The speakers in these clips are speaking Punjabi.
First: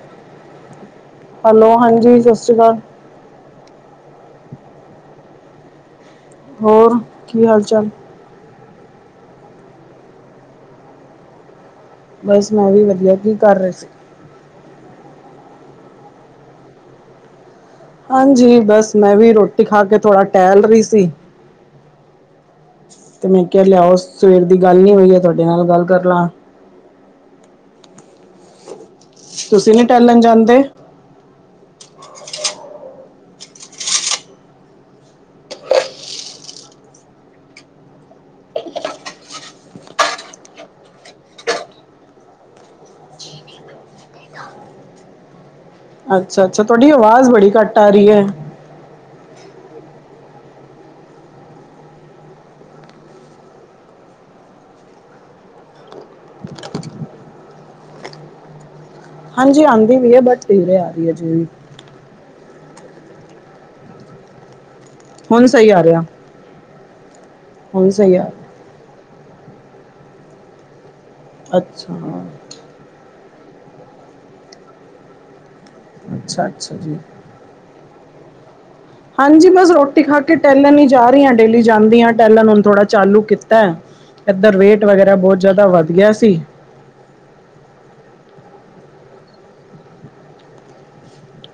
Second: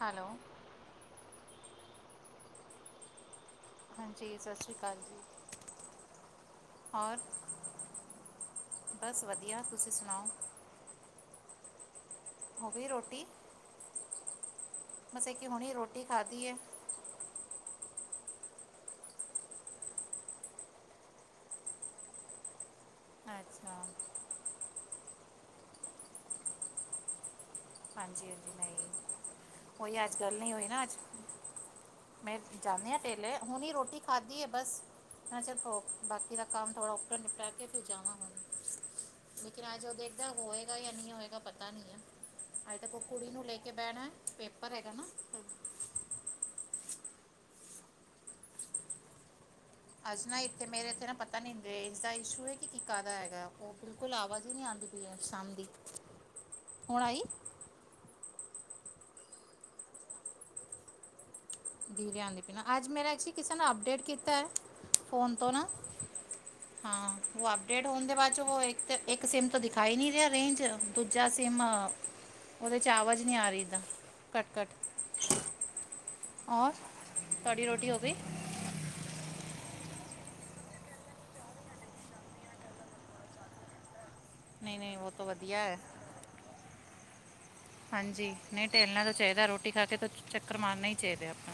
ਹੈਲੋ। ਹੈਲੋ ਹਾਂਜੀ ਸਸਰੀ ਕਾਲ। ਹਾਂਜੀ ਸਸਰੀ ਕਾਲ ਜੀ। ਹੋਰ ਔਰ ਕੀ ਹਾਲ ਚਾਲ? ਬਸ ਵਧੀਆ ਤੁਸੀਂ ਸੁਣਾਓ? ਬਸ ਮੈਂ ਵੀ ਵਧੀਆ ਕੀ ਕਰ ਰੇ ਸੀ? ਅਸਾ ਕੀ ਹੁਣੀ ਰੋਟੀ ਖਾਧੀ ਐ। ਹਾਂਜੀ ਬਸ ਮੈਂ ਵੀ ਰੋਟੀ ਖਾ ਕੇ ਥੋੜ ਟੈਲ ਰਈ ਸੀ। ਤੇ ਮੈਂ ਕੇਆ ਅੱਛਾ ਲੇਆਓ ਸਵੇਰ ਦੀ ਗੱਲ ਨੀ ਹੋਈ ਐ ਧੁਡੇ ਨਾਲ ਗੱਲ ਕਰ ਲਾਂ। ਹਾਂਜੀ-ਹਾਂਜੀ ਨਈ ਤੁਸੀਂ ਨੀ ਟੈਲਣ ਜਾਂਦੇ? ਮੈਂ ਜਾਂਨੀ ਆਂ ਪੇਲੇ ਹੁਣੀ ਰੋਟੀ ਖਾਦੀ ਏ ਬਸ ਮ ਚਲ ਬਾਕੀ ਦਾ ਕੰਮ ਥੋੜਾ ਉੱਪਰ ਨਿਪਟਾ ਕੇ ਫ ਜਾਵਾਂ ਹੁਣ ਲੇਕਿਨ ਅੱਜ ਓ ਦੇਖਦਾ ਹੋਏਗਾ ਜਾਂ ਨਈ ਹੋਏਗਾ ਪਤਾ ਨੀ। ਆ ਤਾਂ ਕੋ ਕੁੜੀ ਨੂੰ ਲੈ ਕੇ ਬੈਣਾ, ਪੇਪਰ ਹੈਗਾ ਨਾ। ਅੱਛਾ ਛਾ ਤੁਆਡੀ ਆਵਾਜ਼ ਬੜੀ ਘੱਟ ਆ ਰਈ ਐ। ਅੱਜ ਨਾ ਏਥੇ ਮੇਰੇ ਤੇ ਨਾ ਏਥੇ ਨਾ ਪਤਾ ਨੀ ਰੇਜ ਇਸ਼ੂ ਏ ਕੀ ਕਾਦਾ ਹੈਗਾ ਐ। ਘੁਲਾਵਾ ਦੀ ਨੀ ਆਦੀ ਪਈ ਹੈ ਸ਼ਾਮ ਦੀ, ਹੁਣ ਆਈ? ਹਾਂਜੀ ਆਦੀ ਪਈ ਐ ਬਟ ਧੀਰੇ ਆ ਰਈ ਜੀਵੇ। ਦੀਰੇ ਆਦੀ ਪੀ ਣਾ ਅੱਜ ਮੇਰਾ ਐਕਚਲੀ ਕੀਸੇ ਨੇ ਅਪਡੇਟ ਕੀਤਾ ਐ। ਹੁਣ ਸਈ ਆ ਰੇਆ। ਹਾਂ ਓ ਅਪਡੇਟ ਹੋਣ ਦੇ ਆ ਬਾ ਰਿਹਾ। ਚ ਓ ਇੱਕ ਸੇਮ ਤੋਂ ਦਿਖਾ ਈ ਨੀ ਰੇ ਰੇਂਜ ਦੂਜਾ ਸਿਮ, ਅੱਛਾ ਓਦੇ ਚ ਆਵਾਜ਼ ਨਹਈ ਆ ਰਈ ਦਾਂ ਕੱਟ-ਕੱਟ ਅੱਛਾ ਔਰ, ਅੱਛਾ ਜੀ ਤਵਾਡੀ ਰੋਟੀ ਹੋ ਗਈ? ਹਾਂਜੀ, ਬਸ ਰੋਟੀ ਖਾਕੇ ਟੈਲਣ ਹੀ ਜਾ ਰਹੀ ਆਂ, ਡੇਲੀ ਜਾਂਦੀ ਆ ਟੈਲਣ, ਹੁਣ ਥੋੜ੍ਹਾ ਚਾਲੂ ਕੀਤਾ। ਏਧਰ ਨਹੀਂ ਵੇਟ ਨਹੀਂ ਉਹ ਵਗੈਰਾ, ਤਾਂ ਬਹੁਤ ਵਧੀਆ ਜਿਆਦਾ ਹੈ ਵੱਧ ਗਿਆ ਸੀ। ਹਾਂਜੀ, ਨਹੀਂ ਟੈਲਣਾ ਤਾਂ ਚਾਹੀਦਾ, ਰੋਟੀ ਖਾਕੇ ਤਾ ਚੱਕਰ ਮਾਰਨਾ ਹੀ ਚਾਹੀਦਾ ਅਪਨਾ।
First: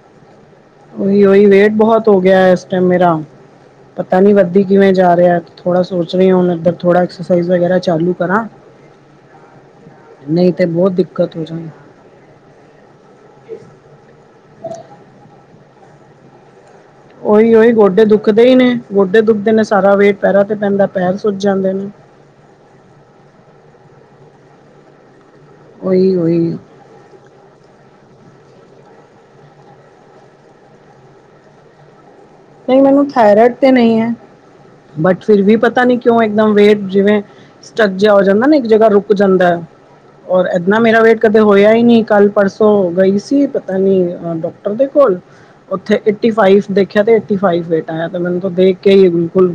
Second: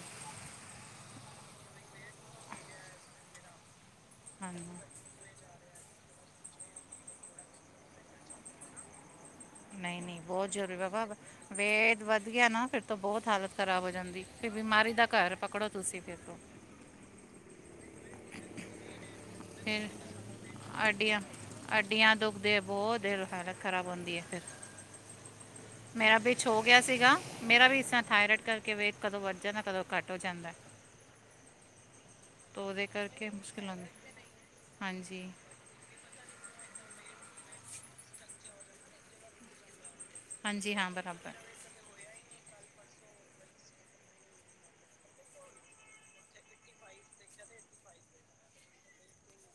ਓਹੀ-ਓਹੀ ਵੇਟ ਬਹੁਤ ਹੋਗਿਆ ਇਸ ਟਾਈਮ ਮੇਰਾ, ਪਤਾ ਨੀ ਵੱਧੀ ਹਾਂਜੀ ਕਿਵੇਂ ਜਾ ਰਿਹਾ। ਥੋੜਾ ਸੋਚ ਰਹੀਂ ਆਂ, ਹੁਣ ਇੱਧਰ ਥੋੜਾ ਐਕਰਸਾਈਜ਼ ਵਗੈਰਾ ਚਾਲੂ ਕਰਾਂ। ਨਹੀਂ-ਨਹੀਂ, ਬਹੁਤ ਨਹੀਂ ਤੇ ਜ਼ਰੂਰੀ ਬਬਾ ਦਿੱਕਤ ਹੋ ਜਾਣੀ ਵੇਟ ਵੱਧ ਗਿਆ ਨਾ, ਫਿਰ ਤਾਂ ਬਹੁਤ ਹਾਲਤ ਖ਼ਰਾਬ ਹੋ ਜਾਂਦੀ, ਫਿਰ ਬਿਮਾਰੀ ਦਾ ਘਰ ਪਕੜੋ ਤੁਸੀਂ ਫਿਰ, ਤੋਂ। ਓਈ-ਉਈ ਗੋਡੇ ਦੁਖਦੇ ਹੀ ਨੇ, ਗੋਡੇ ਦੁਖਦੇ ਨੇ ਫਿਰ ਸਾਰਾ ਵੇਟ ਪੈਰਾਂ ਤੇ ਪੈਂਦਾ, ਪੈਰ ਅੱਡੀਆਂ ਸੁੱਜ ਜਾਂਦੇ ਨੇ। ਅੱਡੀਆਂ ਦੁਖਦੇ ਆ, ਬਹੁਤ ਦਿਲ ਹਾਲਤ ਖਰਾਬ ਹੁੰਦੀ ਹੈ ਫਿਰ। ਉਹੀ ਮੇਰਾ ਉਹੀ ਵਿਚ ਹੋਗਿਆ ਸੀਗਾ, ਮੇਰਾ ਵੀ ਇਸ ਤਰ੍ਹਾਂ ਥਾਇਰਾਇਡ ਕਰਕੇ ਵੇਟ ਕਦੋਂ ਵੱਧ ਜਾਂਦਾ, ਕਦੋਂ ਘੱਟ ਹੋ ਜਾਂਦਾ। ਤਾਂ ਨਹੀਂ ਉਹਦੇ ਮੈਨੂੰ ਕਰਕੇ ਥਾਇਰੋਇਡ ਮੁਸ਼ਕਿਲ ਤੇ ਨਹੀਂ ਹੈ, ਹੁੰਦੀ ਹਾਂਜੀ ਬਟ ਫਿਰ ਵੀ ਪਤਾ ਨਹੀਂ ਕਿਉਂ ਇੱਕਦਮ ਵੇਟ ਜਿਵੇਂ, ਸਟਕ ਜਾ ਹੋ ਜਾਂਦਾ ਨਾ, ਇੱਕ ਜਗ੍ਹਾ ਰੁਕ ਜਾਂਦੈ। ਔਰ ਹਾਂਜੀ ਏੰਨਾ ਹਾਂ ਮੇਰਾ ਵੇਟ ਬਰਾਬਰ ਕਦੇ ਹੋਇਆ ਹੀ ਨਹੀਂ, ਕੱਲ-ਪਰਸੋ ਤੋਂ ਗਈ ਸੀ, ਪਤਾ ਨੀ ਡਾਕਟਰ ਦੇ ਕੋਲ ਉੱਥੇ ਏਟੀ-ਫਾਈਵ ਦੇਖਿਆ ਤੇ ਏਟੀ-ਫਾਈਵ ਵੇਟ ਆਇਆ, ਤਾ ਮੈਨੂੰ ਦੇਖਕੇ ਹੀ ਬਿਲਕਲ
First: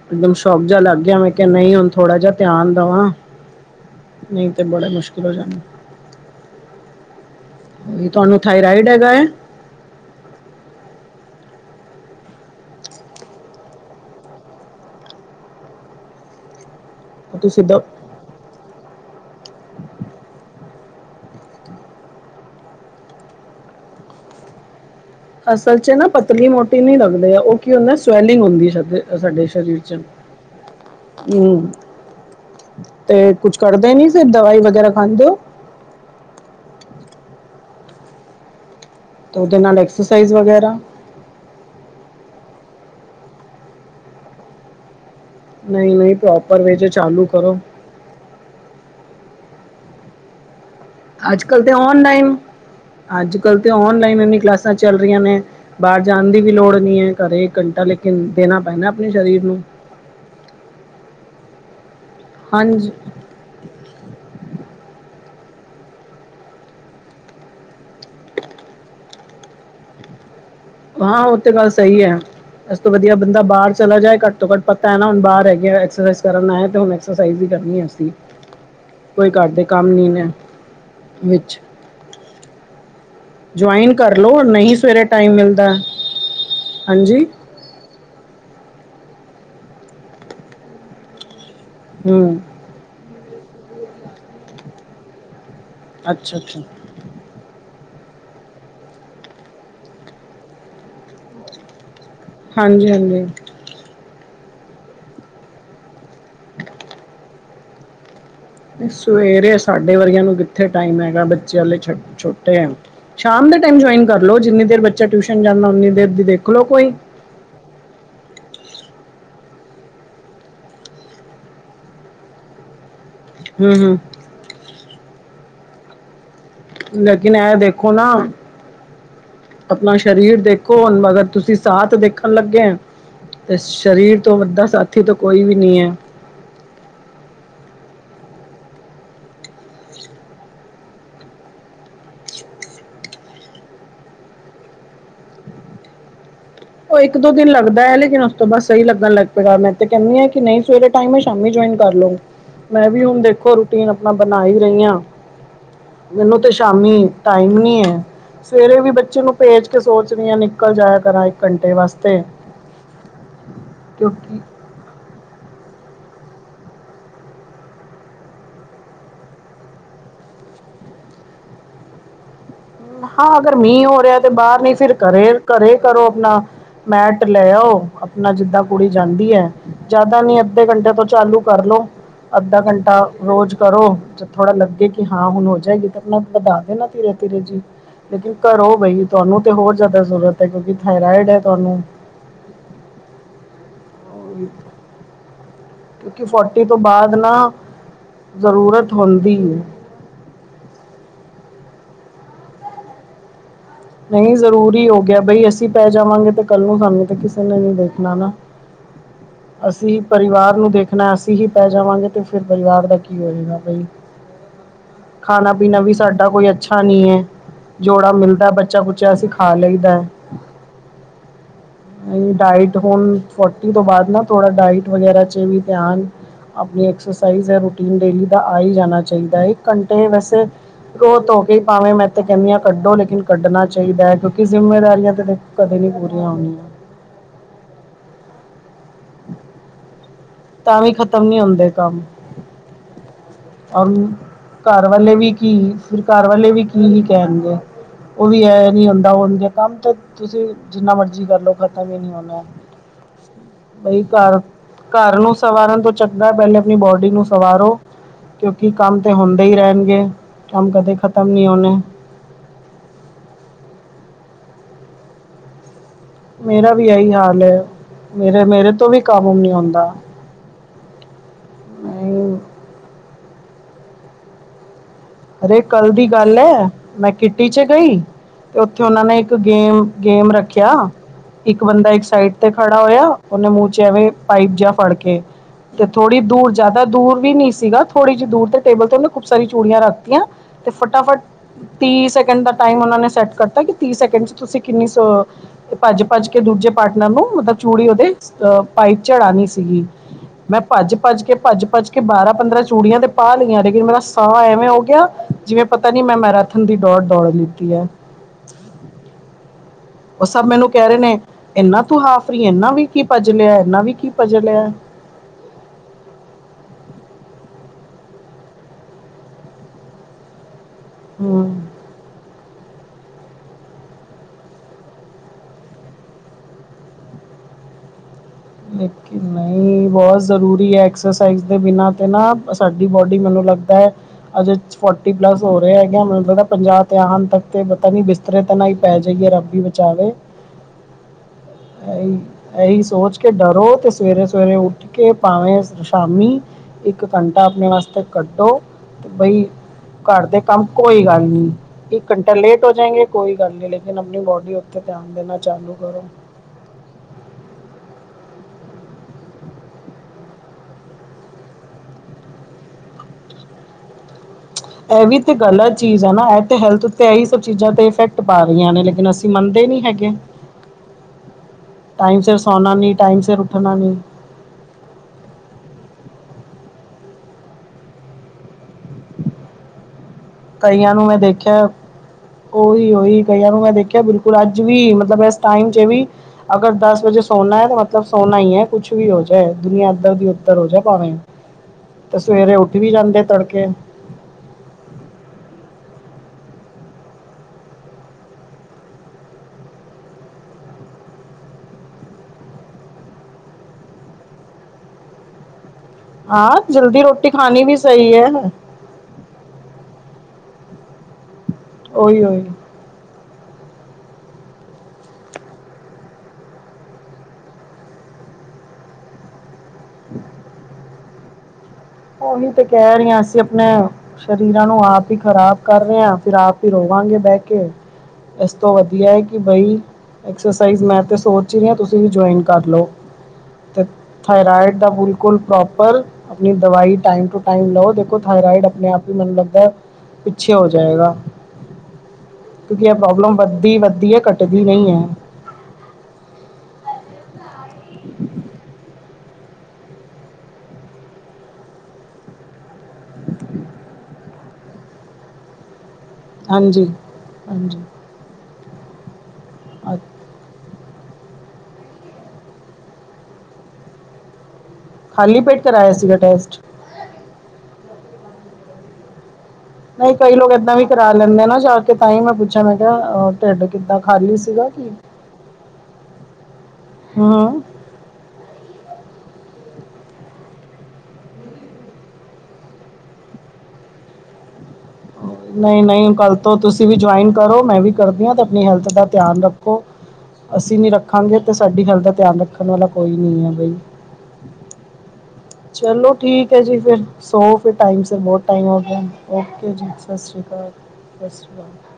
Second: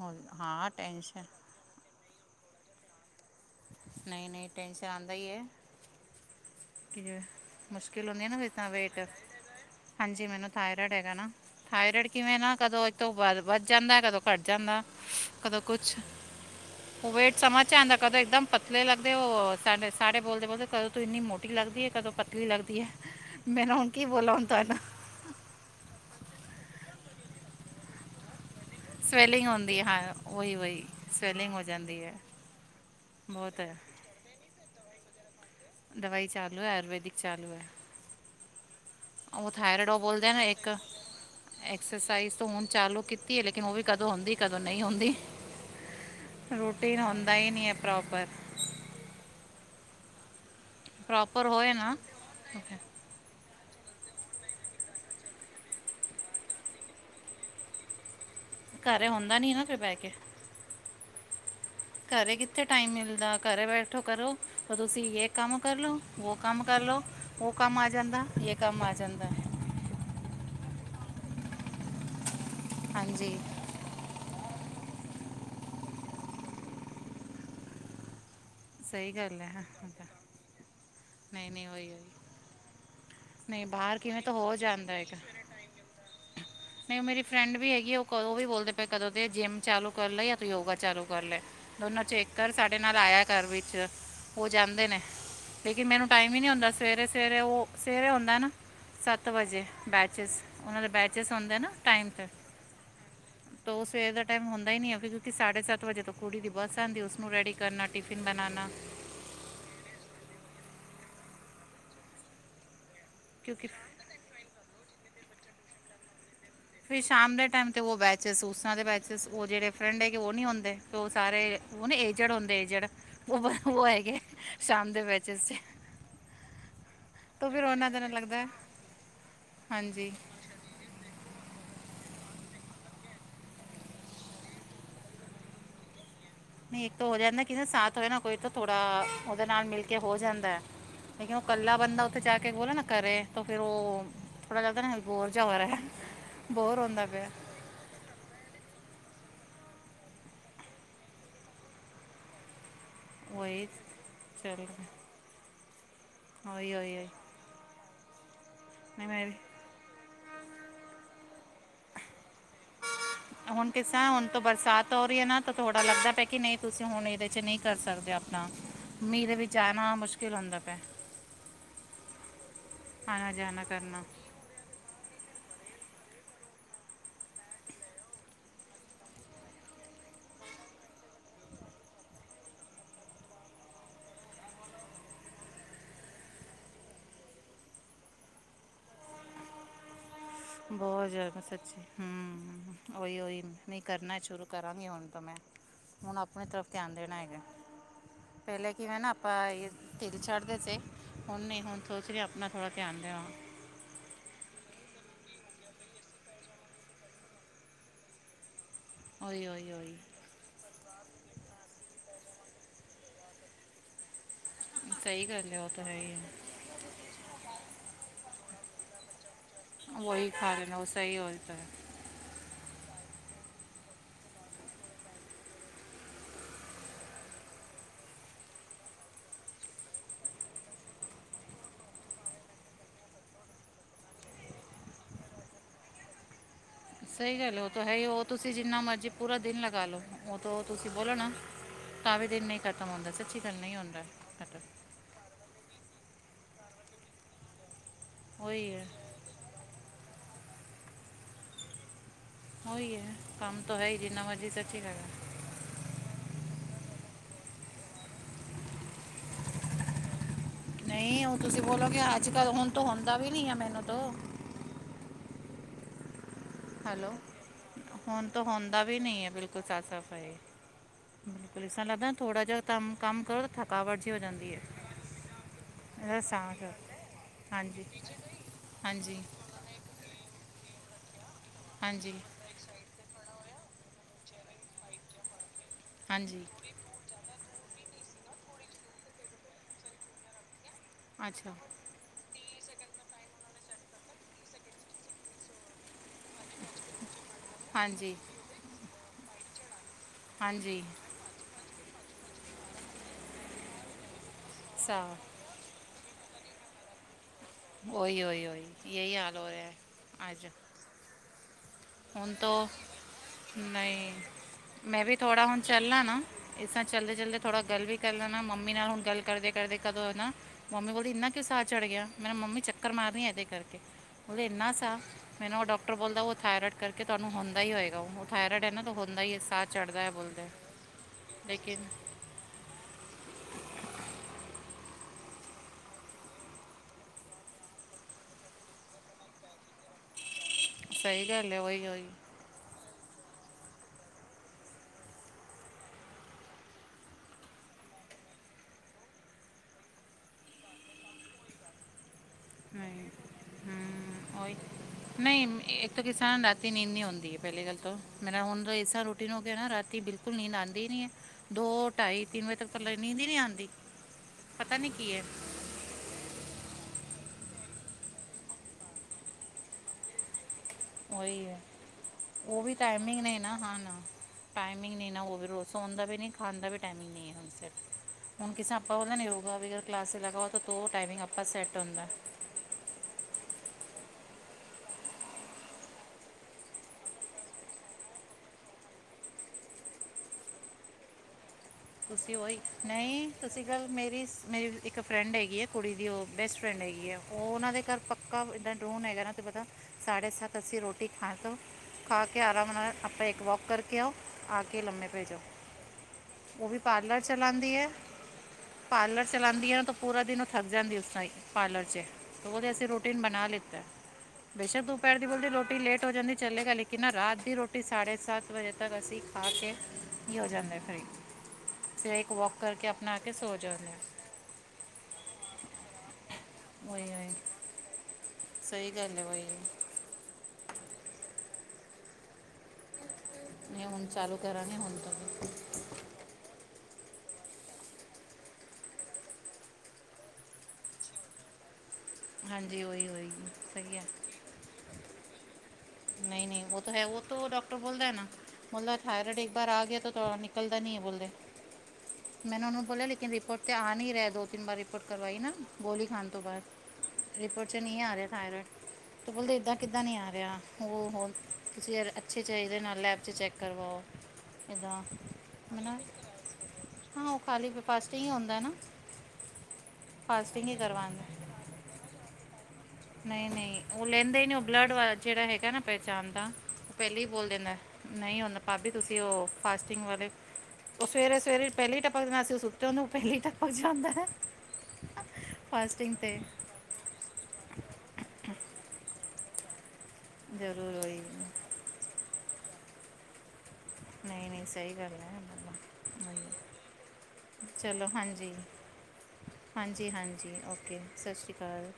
ਹੋ- ਇਕਦਮ ਸ਼ੋਕ ਹਾਂ ਜਾ ਲੱਗ ਗਿਆ, ਟੈਨਸ਼ਨ ਮੈਂ ਕਿਹਾ, ਨਹੀਂ ਹੁਣ ਥੋੜ੍ਹਾ ਜਿਹਾ ਧਿਆਨ ਦਵਾਂ। ਨਹੀਂ-ਨਹੀਂ, ਟੈਂਨਸ਼ਨ ਆਂਦਾ ਈ ਏ। ਕੇ, ਵੀ ਮੁਸ਼ਕਿਲ ਹੁੰਦੀਆਂ ਨਾ ਤੁਹਾਨੂੰ ਫਿਰ ਤਾਂ ਥਾਇਰਾਇਡ ਵੇਟ ਹੈਗਾ ਹੈ ਹਾਂਜੀ, ਮੈਨੂੰ ਥਾਇਰੋਇਡ ਹੈਗਾ ਨਾ, ਥਾਇਰੋਇਡ ਕਿਵੇਂ ਨਾ ਕਦੋਂ ਇਹ ਤੋਂ ਬਾਦ ਵੱਧ ਜਾਂਦਾ, ਕਦੋਂ ਘੱਟ ਜਾਂਦਾ, ਕਦੋਂ ਕੁਛ, ਉਹ ਵੇਟ ਤੁਸੀਂ ਸਮਝ'ਚ ਦ ਆਂਦਾ। ਕਦੋਂ ਇਕਦਮ ਪਤਲੇ ਲੱਗਦੇ ਐ, ਸਾਰੇ-ਸਾਰੇ ਬੋਲਦੇ-ਬੋਲਦੇ ਕਦੋ ਤੂੰ ਇੰਨੀ ਮੋਟੀ ਲੱਗਦੀ ਏ, ਕਦੋਂ ਪਤਲੀ ਲੱਗਦੀ ਐ, ਮੈ ਨਾ ਹੁਣ ਕੀ ਬੋਲਾ ਹੁਨ ਤੁੂਹਾਡੇ ਨਾਲ। ਅਸਲ'ਚ ਨਾ ਪਤਲੀ-ਮੋਟੀ ਨੀ ਲੱਗਦੇ, ਉਹ ਕੀ ਹੁੰਦਾ ਸਵੈਲਿੰਗ ਹੁੰਦੀ। ਸਾਡੇ ਸਵੈਲਿੰਗ ਸਾਡੇ ਹੁੰਦੀ ਸਰੀਰ ਏ, 'ਚ ਹਾਂ, ਵੋਈ-ਵੋਹੀ ਸਵੈਲਿੰਗ ਹੋ ਹਮ ਜਾਂਦੀ ਏ। ਤੇ ਕੁੱਝ ਕਰਦੇ ਨੀ, ਫਿਰ ਦਵਾਈ ਵਗੈਰਾ ਖਾਂਦੇ ਓ? ਦਵਾਈ ਚਾਲੂ ਐ, ਆਯੁਰਵੈਦਿਕ ਚਾਲੂ ਐ। ਤੇ ਉਹ ਉਹਦੇ ਨਾਲ ਥਾਇਰਇਡ ਉਹ ਬੋਲਦੇ ਐਕਸਰਸਾਈਜ਼ ਨਾ, ਇੱਕ ਵਗੈਰਾ ਐਕਸਰਸਾਈਜ਼ ਤੋ ਹੁਣ ਚਾਲੂ ਕੀਤੀ ਏ, ਲੇਕਿਨ ਉਹ ਵੀ ਕਦੋਂ ਹੁੰਦੀ, ਕਦੋਂ ਨਹੀਂ ਹੁੰਦੀ। ਨਹੀਂ-ਨਹੀਂ ਪ੍ਰੋਪਰ ਵੇ'ਚ ਰੂਟੀਨ ਚਾਲੂ ਹੁੰਦਾ ਹੀ ਕਰੋ। ਨਹੀਂ ਹੈ ਪ੍ਰੋਪਰ। ਪ੍ਰੋਪਰ ਅੱਜ-ਕੱਲ ਤੇ ਹੋਏ ਨਾ ਔਨਲਾਈਨ ਅੱਜ-ਕੱਲ ਤੇ ਔਨਲਾਈਨ ਇੰਨੀ ਕਲਾਸਾਂ ਚੱਲ ਰਹੀਆਂ ਨੇ, ਬਾਹਰ ਜਾਣ ਦੀ ਵੀ ਲੋੜ ਨਹੀਂ ਏ, ਘਰੇ ਇੱਕ ਘੰਟਾ ਲਿਖ ਕਿਨ ਦੇਣਾ ਪੈਣਾ, ਅਪਣੇ ਸ਼ਰੀਰ ਨੂੰ। ਬਹਿਕੇ, ਘਰੇ ਕਿੱਥੇ ਹਾਂਜੀ ਟਾਈਮ ਮਿਲਦਾ, ਘਰੇ ਬੈਠੋ ਕਰੋ ਤੁਸੀਂ ਯੇ ਕੰਮ ਕਰਲੋ, ਵੋ ਕੰਮ ਕਰਲੋ ਉਹ ਕੰਮ ਆ ਜਾਂਦਾ, ਯੇ ਕੰਮ ਆ ਜਾਂਦਾ। ਹਾਂ, ਉਹ ਤੇ ਗੱਲ ਸਹੀ ਐ, ਇਸ ਤੋਂ ਵਧੀਆ ਹਾਂਜੀ ਬੰਦਾ ਬਾਹਰ ਚਲਾ ਜਾਏ ਘੱਟ ਤੋਂ ਘੱਟ ਪਤਾ ਐ ਨਾ, ਹੁਣ ਬਾਹਰ ਹੈਗੇ ਆ, ਐਕਸਰਸਾਈਜ਼ ਕਰਨ ਆਏ, ਤਾਂ ਹੁਣ ਐਕਸਰਸਾਈਜ਼ ਹੀ ਕਰਨੀ ਆ ਇਸਦੀ। ਸਹੀ ਕੋਈ ਘਰਦੇ ਕੰਮ ਨਹੀਂ ਨੇ। ਵਿੱਚ ਨਹੀਂ-ਨਹੀਂ, ਓਈ। ਜੁਆਇਨ ਤਾਂ ਕਰਲੋ, ਹੋ ਨਹੀਂ ਜਾਂਦਾ ਸਵੇਰੇ ਹੈਗਾ ਟਾਈਮ ਮਿਲਦਾ। ਨਹੀਂ ਉਹ ਮੇਰੀ ਹਾਂਜੀ ਫਰੈਂਡ ਵੀ ਹੈਗੀ ਆ, ਉਹ ਕੋਂ ਵੀ ਬੋਲਦੇ ਪਏ ਕਦੋਂ ਦੇ, ਜਿੰਮ ਚਾਲੂ ਕਰਲੋ, ਯਾਂ ਤਾ ਯੋਗਾ ਚਾਲੂ ਕਰਲੈ। ਦੋਨਾ'ਚੋ ਇਕ ਹੂੰ ਕਰ ਸਾਡੇ ਨਾਲ ਆਇਆ ਕਰ ਵਿੱਚ, ਓ ਜਾਂਦੇ ਨੇ। ਲੇਕਿਨ, ਮੈਨੂੰ ਟਾਇਮ ਅੱਛਾ ਹੀ ਨਹੀਂ ਅੱਛਾ ਹੁੰਦਾ। ਸਵੇਰੇ-ਸਵੇਰੇ ਉਹ, ਸਵੇਰੇ ਹੁੰਦਾ ਨਾ ਸੱਤ ਵਜੇ ਬੈਚੇਸ ਉਹਨਾਂ ਦੇ ਬੈਚੇਸ ਸੌਂਦੇ ਨਾ ਟਾਈਮ ਤੇ। ਹਾਂਜੀ-ਹਾਂਜੀ। ਤਾਂ ਉਹ ਸਵੇਰ ਦਾ ਟੈਮ ਹੁੰਦਾ ਹੀ ਨੀ ਹੈ ਫਿਰ ਕਿਉਂਕਿ ਸਾਢੇ ਸੱਤ ਵਜੇ ਤੋਂ ਕੁੜੀ ਦੀ ਬੱਸ ਆਂਦੀ ਉਸਨੂੰ ਰੈਡੀ ਕਰਨਾ ਟਿਫਿਨ ਬਨਾਨਾ। ਸਵੇਰੇ ਸਾਡੇ ਵਰਗਿਆਂ ਨੂੰ ਕਿੱਥੇ ਟਾਈਮ ਹੈਗਾ ਬੱਚਿਆ ਲਈ ਛੋਟੇ ਹੈ। ਸ਼ਾਮ ਦੇ ਕਿਉਂਕਿ ਟਾਈਮ ਜੁਆਇਨ ਕਰ ਲਓ ਜਿੰਨੀ ਦੇਰ ਬੱਚਾ ਟਿਊਸ਼ਨ ਜਾਂਦਾ ਓਨੀ ਦੇਰ ਦੀ ਦੇਖ ਲਓ ਕੋਈ ਫਿਰ ਸ਼ਾਮ ਦੇ ਟਾਈਮ 'ਤੇ ਉਹ ਬੈਚਿਸ ਉਸ ਤਰ੍ਹਾਂ ਦੇ ਬੈਚਿਸ ਉਹ ਜਹੜੇ ਫਰੈਂਡ ਹੈਗੇ ਉਹ ਨੀ ਹੁੰਦੇ ਉਹ ਸਾਰੇ- ਉਹਨ ਏਜੜ ਹੁੰਦੇ ਏਜੜ, ਉਹ ਹੂੰ ਉਹ ਹੂੰ ਹੈਗੇ ਸ਼ਾਮ ਦੇ ਵੈਚਸ ਚ। ਲੇਕਿਨ ਤਾਂ ਇਹ ਫਿਰ ਉਹਨਾਂ ਦੇਖੋ ਦੇ ਨਾ, ਨਾਲ ਲੱਗਦਾ ਹੈ। ਆਪਣਾ ਹਾਂਜੀ ਸ਼ਰੀਰ ਦੇਖ ਉਹ ਹੁਣ ਮਗਰ ਤੁਸੀਂ ਸਾਥ ਦੇਖਣ ਲੱਗੇ। ਤੇ ਸਰੀਰ ਤੋਂ ਵੱਡਾ ਸਾਥੀ ਤੋਂ ਕੋਈ ਵੀ ਨੀ ਏ। ਨਹੀਂ ਇੱਕ ਤਾਂ ਹੋ ਜਾਂਦਾ ਕਿ ਨਾ ਸਾਥ ਹੋਏ ਨਾ ਕੋਈ ਤਾਂ ਥੋੜਾ ਉਹਦੇ ਨਾਲ ਮਿਲ ਕੇ ਹੋ ਜਾਂਦਾ। ਲੇਕਿਨ ਉਹ ਕੱਲਾ ਬੰਦਾ ਉੱਥੇ ਜਾ ਕੇ ਬੋਲ ਨਾ ਕਰੇ ਤਾਂ ਫੇਰ ਉਹ ਥੋੜਾ ਜਾ ਤਾਂ ਨ ਬੋਰ ਜਾ ਹੋ ਰਹੈ। ਉਹ ਇੱਕ-ਦੋ ਦਿਨ ਲੱਗਦਾ ਹੈ ਲੇਕਿਨ- ਬਸ ਸਹੀ ਲੱਗਣ ਲੱਗ ਪਏਗਾ ਮੈਂ ਤੇ ਕਹਿੰਨੀ ਹਾਂ ਕਿ ਨਹੀਂ ਸਵੇਰੇ ਟਾਈਮ ਆ ਸ਼ਾਮੀ ਜੁਆਇਨ ਕਰ ਲਓ। ਮੈਂ ਵੀ ਹੁਣ ਦੇਖੋ ਉਹੀ ਰੂਟੀਨ ਆਪਣਾ ਬਣਾ ਚੱਲ ਹੀ ਰਹੀ ਹਾਂ, ਰਿਹਾ। ਮੈਨੂੰ ਤੇ ਉਹੀ ਉਹੀ ਉਹੀ ਸ਼ਾਮੀ ਟਾਈਮ ਨੀ ਐ, ਸਵੇਰੇ ਵੀ ਨਹੀਂ ਬੱਚੇ ਮੈਂ ਨੂੰ ਭੇਜ ਕੇ ਸੋਚ ਰਹੀ ਆ ਨਿਕਲ ਜਾਇਆ ਕਰਾਂ। ਘੰਟੇ ਵਾਸਤੇ। ਹੁਣ ਕੈਸਾ ਹੁਣ ਕਿਉਂਕਿ ਤੋਂ ਬਰਸਾਤ- ਤੋਰੀਏ ਨਾ ਤਾਂ ਥੋੜਾ ਲੱਗਦਾ ਪਿਆ ਕਿ ਨਹੀਂ ਤੁਸੀਂ ਹੁਣ ਇਹਦੇ 'ਚ ਨਹੀਂ ਕਰ ਸਕਦੇ ਆਪਣਾ। ਮੀਂਹ ਦੇ ਵਿੱਚ ਆਣਾ ਮੁਸ਼ਕਿਲ ਹੁੰਦਾ ਪਿਆ। ਆਣਾ ਹਾਂ ਅਗਰ ਜਾਣਾ ਮੀਂਹ ਹੋ ਕਰਨਾ ਰਿਹਾ ਤੇ ਬਾਹਰ ਨੀ ਫਿਰ ਘਰੇ ਘਰੇ ਕਰੋ ਆਪਣਾ ਮੈਟ ਲੈ ਆਓ, ਆਪਣਾ ਜਿੱਦਾਂ ਕੁੜੀ ਜਾਂਦੀ ਐ ਜਿਆਦਾ ਨੀ ਅੱਧੇ ਘੰਟੇ ਤੋਂ ਚਾਲੂ ਕਰਲੋ। ਅੱਧਾ ਘੰਟਾ ਰੋਜ਼ ਕਰੋ, ਜੇਬਥੋੜਾ ਲੱਗੇ ਕਿ ਹਾਂ ਹੁਣ ਹੋ ਜਾਏਗੀ ਤਾਂ ਆਪਣਾ ਵਧ ਦੇਣਾ। ਧੀਰ ਧੀਰ ਜੀ। ਲੇਕਿਨ ਘਰੋਂ ਬਈ ਤੁਹਾਨੂੰ ਤੇ ਹੋਰ ਜ਼ਿਆਦਾ ਜ਼ਰੂਰਤ ਹੈ ਕਿਉਂਕਿ ਬਹੁਤ ਥਾਇਰਾਇਡ ਹੈ ਜ਼ਿਆਦਾ ਸੱਚੀ ਤੁਹਾਨੂੰ। ਹੂੰ ਉਹੀ-ਉਹੀ ਮੈਂ ਕਰਨਾ- ਸ਼ੁਰੂ ਕਰਾਂਗੀ ਹੁਣ ਤਾਂ ਮੈਂ, ਹੁਣ ਕਿਉਂਕਿ ਆਪਣੀ ਤਰਫ ਤੋਂ ਧਿਆਨ ਬਾਅਦ ਦੇਣਾ ਹੈਗਾ। ਨਾ ਪਹਿਲੇ ਜ਼ਰੂਰਤ ਕਿਵੇਂ ਨਾ ਹੁੰਦੀ ਹੈ ਆਪਾਂ ਤਿਲ ਛੱਡਦੇ ਸੀ, ਹੁਣ ਨਹੀਂ ਹੁਣ ਸੋਚ ਰਹੇ ਆ ਆਪਣਾ ਥੋੜ੍ਹਾ ਧਿਆਨ ਦੇਵਾਂ। ਨਹੀਂ ਜ਼ਰੂਰੀ ਹੋ ਗਿਆ ਬਈ ਅਸੀਂ ਪੈ ਜਾਵਾਂਗੇ ਤੇ ਕੱਲ ਨੂੰ ਸਾਨੂੰ ਤੇ ਕਿਸੇ ਨੇ ਨਹੀਂ ਦੇਖ ਨਾ ਗਾ। ਉਹੀ ਉਹੀ ਉਹੀ ਅਸੀਂ ਪਰਿਵਾਰ ਨੂੰ ਦੇਖ ਨਾ ਅਸੀਂ ਹੀ ਪੈ ਜਾਵਾਂਗੇ ਤੇ ਫਿਰ ਪਰਿਵਾਰ ਦਾ ਕੀ ਹੋ ਜਾਏਗਾ ਬਈ। ਸਹੀ ਕਰ ਲਿਆ ਉਹ ਖਾਣਾ-ਪੀਣਾ ਤਾਂ ਵੀ ਹੈ ਹੀ ਸਾਡਾ ਹੈ। ਕੋਈ ਅੱਛਾ ਨਹੀਂ ਏ, ਜੋੜਾ ਮਿਲਦਾ ਬ- ਬਚਿਆ-ਖੁਚਿਆ ਅਸੀਂ ਖਾ ਲਈਦਾ। ਉਹੀ ਖਾ ਲੈਣਾ ਉਹ ਸਹੀ ਹੋਈ ਤਾਂ ਹੈ। ਡਾਇਟ ਹੁਣ ਫੋਟੀ ਤੋਂ ਬਾਅਦ ਨਾ ਥੋੜਾ ਡਾਇਟ ਵਗੈਰਾ 'ਚ ਵੀ ਧਿਆਨ ਆਪਣੀ ਐਕਸਰਸਾਈਜ਼ ਏ ਰੂਟੀਨ ਡੇਲੀ ਦਾ ਆ ਹੀ ਜਾਣਾ ਚਾਹੀਦਾ ਇੱਕ ਘੰਟੇ ਵੈਸੇ ਰੋ ਧੋ ਕੇ ਹੀ ਭਾਵੇਂ ਮੈਂ ਤੇ ਕਹਿੰਨੀ ਆ ਕੱਢੋ ਲੇਕਿਨ ਕੱਢਣਾ ਚਾਹੀਦਾ ਹੈ ਕਿਉਂਕਿ ਜਿੰਮੇਦਾਰੀਆਂ ਤੇ ਦੇਖੋ ਕਦੇ ਨੀ ਪੂਰੀਆਂ ਹੋਣੀਆਂ। ਸਹੀ ਗੱਲ ਹੈ ਉਹ ਤਾਂ ਹੈ ਉਹ ਤੁਸੀਂ ਜਿੰਨਾ ਮਰਜ਼ੀ ਪੂਰਾ ਦਿਨ ਲਗਾ ਲਓ। ਉਹ ਤੋਂ ਤਾਂ ਤੁਸੀਂ ਵੀ ਬੋਲੋ ਖਤਮ ਨਾ, ਨਹੀਂ ਹੁੰਦੇ ਕੰਮ ਤਾ ਵੀ ਦਿਨ ਨਹੀਂ ਖਤਮ ਹੁੰਦਾ ਸੱਚੀ ਗੱਲ ਨਹੀਂ ਔਰ ਹੁੰਦਾ ਖਤਮ। ਘਰ ਵਾਲੇ ਵੀ ਕੀ ਫਿਰ ਘਰ ਵਾਲੇ ਵੀ ਕੀ ਹੀ ਕਹਿਣਗੇ, ਉਹ ਵੀ ਐ ਉਹੀ ਨੀ ਹੈ ਆਉਂਦਾ ਹੋਣ ਕੰਮ ਤੇ ਤੁਸੀਂ ਜਿੰਨਾ ਮਰਜ਼ ਕਰਲੋ ਖਤਮ ਹੀ ਨੀ ਹੁੰਦਾ ਉਹੀ ਹੈ ਕੰਮ ਤਾਂ ਹੈ ਹੀ ਬਈ ਜਿੰਨਾ ਘਰ ਮਰਜ਼ੀ ਸੱਚੀ ਗੱਲ ਘਰ ਹੈ ਨੂੰ ਸਵਾਰਨ ਤੋਂ ਚੱਗਾ ਏ ਪਹਿਲੇ ਆਪਣੀ ਬੋਡੀ ਨੂੰ ਸਵਾਰੋ। ਕਿਉਂਕਿ ਕੰਮ ਤੇ ਹੁੰਦੇ ਹੀ ਰਹਿਣਗੇ। ਕੰਮ ਕਦੇ ਨਹੀਂ ਖਤਮ ਹਨ ਤੁਸੀਂ ਹੋਣੇ ਬੋਲੋਗੇ ਅੱਜ ਕੱਲ ਹੁਣ ਤ ਹੁੰਦਾ ਵੀ ਨੀ ਆ ਮੈਨੂੰ ਤ ਮੇਰਾ ਵੀ ਹੈਲੋ ਇਹੀ ਹਾਲ ਹੈ ਹੁਣ ਤਾਂ ਮੇਰੇ ਹੁਣ ਮੇਰੇ ਦਾ ਤੋਂ ਵੀ ਨਹੀਂ ਹੈ ਕੰਮ ਬਿਲਕੁਲ ਸਾਫ਼ ਹੁੰਦਾ ਸਫ਼ਾਈ। ਬਿਲਕੁਲ ਇਸ ਤਰ੍ਹਾਂ ਲੱਗਦਾ ਮੈਂ ਥੋੜ੍ਹਾ ਜਿਹਾ ਕੰਮ ਕੰਮ ਕਰੋ ਥਕਾਵਟ ਜਿਹੀ ਹੋ ਜਾਂਦੀ ਹੈ। ਅਰੇ ਕੱਲ ਦੀ ਇਹਦਾ ਗੱਲ ਸਾਹ ਹੈ ਮੈਂ ਕਿਟੀ ਚ ਹਾਂਜੀ ਗਈ ਤੇ ਉੱਥੇ ਉਹਨਾਂ ਨੇ ਹਾਂਜੀ ਇੱਕ ਗੇਮ ਗੇਮ ਰੱਖਿਆ ਇੱਕ ਬੰਦਾ ਇੱਕ ਹਾਂਜੀ ਸਾਈਡ ਤੇ ਖੜਾ ਹੋਇਆ ਉਹਨੇ ਮੂੰਹ ਚ ਐਵੇਂ ਪਾਈਪ ਜਿ ਫੜ ਕੇ ਤੇ ਥੋੜੀ ਹਾਂਜੀ ਦੂਰ ਜ਼ਿਆਦਾ। ਦੂਰ ਵੀ ਨੀ ਸੀਗਾ ਥੋੜ੍ਹੀ ਜਿਹੀ ਦੂਰ ਤੇ ਟੇਬਲ ਤੋਂ ਉਹ ਖੁਬ ਸਾਰੀ ਚੂੜੀਆਂ ਰੱਖਤੀਆਂ ਤੇ ਫਟਾਫਟ ਅੱਛਾ ਤੀਹ ਸੈਕਿੰਡ ਦਾ ਟਾਈਮ ਉਹਨਾਂ ਨੇ ਸੈੱਟ ਕਰਤਾ ਕਿ ਤੀਹ ਸੈਕਿੰਡ ਚ ਤੁਸੀਂ ਕਿੰਨੀ ਸ ਭੱਜ ਭੱਜ ਕੇ ਦੂਜੇ ਪਾਰਟਨਰ ਨੂੰ ਮਤਲਬ ਚੂੜੀ ਉਹਦੇ ਹਾਂਜੀ ਅ ਪਾਈਪ ਚੜਾਉਣੀ ਸੀਗੀ। ਮੈਂ ਹਾਂਜੀ ਭੱਜ ਭੱਜ ਕੇ ਭੱਜ ਭੱਜ ਕੇ ਬਾਰਾਂ ਪੰਦਰਾਂ ਚੂੜੀਆਂ ਤੇ ਪਾ ਲਈਆਂ ਲੇਕਿਨ ਮੇਰਾ ਸਾਹ ਐਵੇਂ ਹੋ ਗਿਆ ਸਾਹ ਜਿਵੇਂ ਪਤਾ ਨੀ ਮੈਂ ਮੈਰਾਥਨ ਦੀ ਦੌੜ ਦੌੜ ਲ ਓਹੀ ਹੀ ਓਹੀ ਇਹੀ ਹਾਲ ਹੋ ਰਿਹਾ ਹੈ ਉਹ ਆ ਸਭ ਜਾ ਮੈਨੂੰ ਕਹਿ ਰਹੇ ਨੇ ਇਹਨਾ ਤੂੰ ਹਾਫ਼ਰੀਹੀ ਇਹਨਾ ਵੀ ਕੀ ਭੱਜ ਲਿਆ ਇਹਨਾ ਵੀ ਕੀ ਭੱਜ ਲਿਆ। ਥੋੜ੍ਹਾ ਹੁਣ ਚੱਲ ਲ ਨਾ ਇਸ ਤਰ੍ਹਾਂ ਚੱਲਦੇ ਚੱਲਦੇ ਥੋੜ੍ਹਾ ਗੱਲ ਵੀ ਕਰ ਲੈ ਨਾ ਮੰਮੀ ਨਾਲ ਹੁਣ ਗੱਲ ਕਰਦੇ ਕਰਦੇ ਕਦੋਂ ਹੈ ਨਾ। ਮੰਮੀ ਬੋਲੀ ਇੰਨਾ ਕਿਉਂ ਹਮ, ਸਾ ਚੜ੍ਹ ਗਿਆ ਮੇ ਮੰਮੀ ਚੱਕਰ ਮਾਰਨੀ ਆ ਇਹਦੇ ਕਰਕੇ। ਉਹ ਇੰਨਾ ਸਾਂ ਮੈਨੂੰ ਉਹ ਡਾਕਟਰ ਬੋਲਦਾ ਉਹ ਥਾਇਰੋਇਡ ਕਰਕੇ ਤੁਹਾਨੂੰ ਹੁੰਦਾ ਹੀ ਹੋਏਗਾ ਉਹ। ਥਾਇਰਾਇਡ ਹੈ ਨਾ ਤਾਂ ਹੁੰਦਾ ਲੇਕਿਨ ਹੀ ਹੈ ਸਾਹ ਨਹੀਂ ਚੜਦਾ ਹੈ ਬਹੁਤ ਬੋਲਦਾ ਜ਼ਰੂਰੀ ਹੈ ਐਕਸਰਸਾਈਜ਼ ਦੇ ਲੇਕਿਨ ਬਿਨਾਂ ਤੇ ਨਾ ਬਸ ਸਾਡੀ ਬੋਡੀ ਮੈਨੂੰ ਲੱਗਦਾ ਹੈ ਅਜੇ ਫੋਰਟੀ ਪਲੱਸ ਹੋ ਰਿਹਾ ਹੈ ਮਤਲਬ ਪੰਜਾ ਤੇ ਆਣ ਤੱਕ ਤੇ ਪਤਾ ਨੀ। ਰੇ ਤ ਨਾ ਹੀ ਪੈ ਜਾਈਏ ਰੱਬ ਹੀ ਬਚਾਵੇ ਸਹੀ ਗੱਲ ਹੈ ਉਹੀ ਉਹੀ ਇਹੀ ਇਹੀ ਸੋਚ ਕੇ ਡਰੋ ਤੇ ਸਵੇਰੇ ਸਵੇਰੇ ਉੱਠ ਕੇ ਭਾਵੇਂ ਸ਼ਾਮੀ ਇੱਕ ਘੰਟਾ ਆਪਣੇ ਵਾਸਤੇ ਕੱਢੋ ਤੇ ਬਈ ਘਰਦੇ ਕੰਮ ਕੋਈ ਗੱਲ ਨੀ ਇੱਕ ਘੰਟਾ ਲੇਟ ਹੋ ਜਾਏਗੇ ਕੋਈ ਗੱਲ ਨਹੀਂ ਲੇਕਿਨ ਆਪਣੀ ਬੋਡੀ ਉੱਥਤੇ ਧਿਆਨ ਦੇਣਾ ਚਾਲੂ ਕਰੋ। ਰਾਤੀ ਨੀਂਦ ਨੀ ਆਉਦੀ ਪਹਿਲੀ ਗੱਲ ਤੋਂ ਮੈਂ ਹੁਣ ਇਸ ਤ ਰੋਟੀ ਨੂੰ ਨਾ ਰਾਤਿ ਬਿਲਕੁ ਨੀਂਦ ਆਉਂਦੀ ਹੀ ਨੀ ਹੈ। ਦੋ ਢਾਈ ਤਿੰਨ ਵਜੇ ਤੱਕ ਇਕੱਲ ਨੀਂਦ ਹੀ ਨੀ ਆਉਂਦੀ। ਇਹ ਵੀ ਤੇ ਗੱਲਤ ਅ ਚੀਜ਼ ਹੈ ਨਾ ਇਹ ਹੈਲਥ ਤੇ ਇਹੀ ਸਭ ਚੀਜ਼ਾਂ ਤੇ ਇਫੈਕਟ ਪਾ ਰਹੀਆਂ ਨੇ ਲੇਕਿਨ ਅਸੀਂ ਮੰਨਦੇ ਨੀ ਹੈਗੇ। ਉਹੀ ਹੈ ਟਾਈਮ ਸਿਰ ਉਹ ਸੌਣਾ ਵੀ ਨਹੀਂ ਟਾਈਮ ਟਾਈਮਿੰਗ ਨੇ ਸਿਰ ਨਾ ਉੱਠਣਾ ਹਾ ਨਾ ਨਹੀਂ ਟਾਈਮਿੰਗ ਨਹੀਂ ਨਾ ਉਹ ਵੀ ਰੋਜ਼ ਸੌਣ ਦਾ ਵੀ ਨਹੀਂ ਖਾਣ ਦਾ ਵੀ ਟਾਈਮਿੰਗ ਨਹੀਂ ਹੈ ਹੁਣ ਸੈਟ ਹੁਣ ਕਿਸੇ ਆਪਾਂ ਓਨਾ ਨੇ ਰੋਬੋਵਰ ਕਲਾਸ ਲਗਵਾ ਕੇ ਤੋਂ ਟਮਿੰਗਾਂ ਅਪਾ ਸੈੱਟ ਹੁੰਦਾ। ਉਓਹੀ ਉਓਹੀ ਕਈਆ ਨੂੰ ਮੈਂ ਦੇਖਿਆ ਬਿਲਕੁਲ ਅੱਜ ਵੀ ਮਤਲਬ ਇਸ ਟਾਈਮ ਚ ਵੀ ਅਗਰ ਦਸ ਵਜੇ ਸੋਨਾ ਹੈ ਤਾਂ ਮਤਲਬ ਸੋਣਾ ਹੀ ਹੈ ਕੁਛ ਵੀ ਹੋ ਜਾਏ ਦੁਨੀਆਂ ਉੱਧਰ ਦੀ ਉੱਧਰ ਹੋ ਜਾਏ ਭਾਵੇਂ। [inaudible] ਤੁਸੀਂ ਉਹੀ ਉੱਠ ਵੀ ਜਾਂਦੇ ਨਹੀਂ ਤੁਸੀਂ ਤੜਕੇ ਗੱਲ ਮੇਰੀ ਮੇਰੀ ਇੱਕ ਫਰੈਂਡ ਹੈਗੀ ਹੈ ਕੁੜੀ ਦੀ ਉਹ ਬੈਸਟ ਫਰੈਂਡ ਹੈਗੀ ਹੈ ਉਹ ਉਹਨਾਂ ਦੇ ਘਰ ਪੱਕਾ ਇੱਦਾਂ ਡਰੋਨ ਹੈਗਾ ਨਾ ਤਾਂ ਪਤਾ ਸਾਢੇ ਸੱਤ ਅਸੀਂ ਰੋਟੀ ਖਾ ਤੋਂਉ ਖਾ ਕੇ ਆਰਾਮ ਨਾਲ ਆਪਾਂ ਇੱਕ ਵੋਕ ਕਰਕੇ ਆਓ ਆ ਕੇ ਲੰਮੇ ਪੇ ਜਾਓ। ਹਾਂ ਉਹ ਵੀ ਜਲਦੀ ਪਾਰਲਰ ਰੋਟੀ ਖੀ ਚਲਾਉਂਦੀ ਵੀ ਸਹੀ ਹੈ। ਪਾਰਲਰ ਚਲਾਉਂਦੀ ਨਾ ਤਾਂ ਪੂਰਾ ਦਿਨ ਉਹ ਥੱਕ ਜਾਂਦੀ ਉਸ ਹੀ ਪਾਰਲਰ ਚ ਉਹੀ ਉਹੀ ਉਹਦੇ ਅਸੀਂ ਰੋ ਨ ਬਣਾ ਲਿਆ ਏ ਬੇਸ਼ੱਕ ਦੁਪਹਿਰ ਦੀ ਬੋਲਦੀ ਰੋਟੀ ਲੇਟ ਹੋ ਜਾਂਦੀ ਚੱਲੇਗਾ ਲੇਕਿਨ ਨਾ ਰਾਤ ਦੀ ਰੋਟੀ ਸਾਢੇ ਸੱਤ ਪਰ ਐਸਾ ਲੱਸੀ ਖਾ ਕੇ ਕੀ ਹੋ ਜਾਂਦੇ ਹਾਂ ਫਿਰ ਸਿਰ ਇੱਕ ਉਹੀ ਵਾਕ ਤੇ ਕਰਕੇ ਕਹਿ ਰਹੀ ਆਪਣਾ ਆ ਹਾਂ ਕੇ ਅਸੀਂ ਸੋ ਆਪਣੇ ਜਾਂਦੇ ਹਾਂ ਸਰੀਰਾਂ ਨੂੰ ਆਪ ਹੀ ਖ਼ਰਾਬ ਕਰ ਰਹੇ ਹਾਂ ਫਿਰ ਆਪ ਹੀ ਉਹੀ ਰੋਵਾਂਗੇ ਉਹੀ ਬਹਿ ਕੇ ਇਸ ਤੋਂ ਸਹੀ ਵਧੀਆ ਗੱਲ ਹੈ ਕਿ ਉਹੀ ਬਈ ਐਕਸਰਸਾਈਜ਼ ਮੈਂ ਤੇ ਸੋਚ ਹੀ ਰਹੀ ਹਾਂ ਤੁਸੀਂ ਵੀ ਜੁਆਇਨ ਕਰ ਲਓ ਨਹੀਂ ਹੁਣ ਚਾਲੂ ਕਰਾਂਗੇ ਥਾਇਰਾਇਡ ਦਾ ਹੁਣ ਤੋਂ ਬਿਲਕੁਲ ਪਰੋਪਰ ਆਪਣੀ ਦਵਾਈ ਟਾਈਮ ਟੂ ਟਾਈਮ ਲਓ ਦੇਖੋ ਥਾਇਰਾਇਡ ਆਪਣੇ ਆਪ ਹੀ ਮਨੂੰ ਲੱਗਾ ਪਿੱਛੇ ਹੋ ਜਾਏਗਾ ਹਾਂਜੀ ਕਿਉਂਕਿ ਇਹ ਉਹੀ ਉਹੀ ਪ੍ਰੋਬਲਮ ਵੱਧਦੀ ਸਹੀ ਵੱਧਦੀ ਹੈ ਘੱਟਦੀ ਨਹੀਂ ਹੈ। ਨਹੀਂ ਨਹੀਂ ਉਹ ਤਾਂ ਹੈ ਉਹ ਤੋਂ ਡਾਕਟਰ ਬੋਲਦਾ ਹੈ ਨਾ ਬੋਲਾ ਥਾਇਰੋਇਡ ਇੱਕ ਬਾਰ ਆ ਗਿਆ [unintelligible] ਨਿਕਲਦਾ ਨਹੀਂ ਹੈ ਬੋਲਦੇ ਮੈਨੂੰ ਉਹਨਾਂ ਬੋਲ ਲੇਕਿਨ ਰਿਪੋਰਟ ਤੇ ਆ ਨ ਰਿਹਾ ਦੋ ਤਿੰਨ ਵਾਰ ਰਿਪੋਰਟ ਕਰਵਾਈ ਨਾ ਗੋਲੀ ਖਾ ਤੋਂ ਬਾਅਦ ਹਾਂਜੀ ਰਿਪੋਰਟ 'ਚ ਹਾਂਜੀ ਨਹੀਂ ਆ ਰਿਹਾ ਥਾਇਰੋਇਡ ਤ ਬੋਲਦੇ ਇੱਦਾਂ ਕਿੱਦਾਂ ਨਹੀਂ ਅ- ਆ ਰਿਹਾ ਉਹ ਹੁਣ ਤੁਸੀਂ ਅੱਛੇ ਚਾਹੀਦਾ ਨਾਲ ਅੱਛੇ 'ਚ ਚੈੱਕ ਕਰਵਾਓ ਇੱਦਾਂ ਖਾਲੀ ਪੇਟ ਮੈਂ ਕਰਵਾਇਆ ਨਾ ਸੀਗਾ ਟੈਸਟ ਹਾਂ ਉਹ ਖਾਲੀੇ ਫਾਸਟ ਹੀ ਆਉਂਦਾ ਹੈ ਨਾ ਨਹੀਂ ਕਈ ਲੋਕ ਫਾਸਟਿੰਗ ਏਦਾਂ ਹੀ ਵੀ ਕਰਾ ਕਰਵਾਉਂਦੇ ਲੈਂਦੇ ਨਾ ਜਾ ਕੇ ਤਾਂ ਹੀ ਮੈਂ ਮੈਂ ਕਿਹਾ ਅ, ਨਹੀਂ ਢਿੱਡ ਨਹੀਂ ਕਿੱਦਾਂ ਉਹ ਖਾਲੀ ਲੈਂਦੇ ਨਹੀਂ ਉਹ ਸੀਗਾ ਕਿ ਬਲੱਡ ਜਿਹੜਾ ਹੈਗਾ ਨਾ ਪਚਾਣ ਦਾ ਉਹ ਪਹਿਲੇ ਹੀ ਬੋਲ ਹੂੰ ਦਿੰਦਾ ਨਹੀਂ ਹੁਣ ਭਾਬੀ ਤੁਸੀਂ ਉਹ ਫਾਸਟਿੰਗ ਵਾਲੇ ਉਹ ਸਵੇਰੇ ਸਵੇਰੇ ਪਹਿਲੀ ਟਪਕ ਜਾਂ ਸੀ ਉਹ ਸੁੱਤੇ ਉਨੂੰ ਪਹਿਲੀ ਟਪਕ ਜਾਂਦੇ ਨੇ। ਨਹੀਂ ਨਹੀਂ ਕੱਲ ਤੋਂ ਤੁਸੀਂ ਵੀ ਜੁਆਇਨ ਕਰੋ ਮੈਂ ਵੀ ਕਰਦੀ ਹਾਂ ਤੇ ਆਪਣੀ ਹੈਲਥ ਦਾ ਧਿਆਨ ਰੱਖੋ ਅਸੀਂ ਨੀ ਜ਼ਰੂਰ ਹੋਈ ਰੱਖਾਂਗੇ ਤੇ ਸਾਡੀ ਗੱਲ ਦਾ ਧਿਆਨ ਰੱਖਣ ਵਾਲਾ ਕੋਈ ਨਹੀਂ ਹੈ ਬਈ ਨਹੀਂ ਨਹੀਂ ਸਹੀ ਗੱਲ ਹੈ। ਸੋ ਫਿਰ ਟਾਈਮ ਚਲੋ ਸਿਰ ਬਹੁਤ ਹਾਂਜੀ ਟਾਈਮ ਹੋ ਗਿਆ ਹੋ ਹਾਂਜੀ ਹਾਂਜੀ ਓਕੇ ਸਤਿ ਸ਼੍ਰੀ ਅਕਾਲ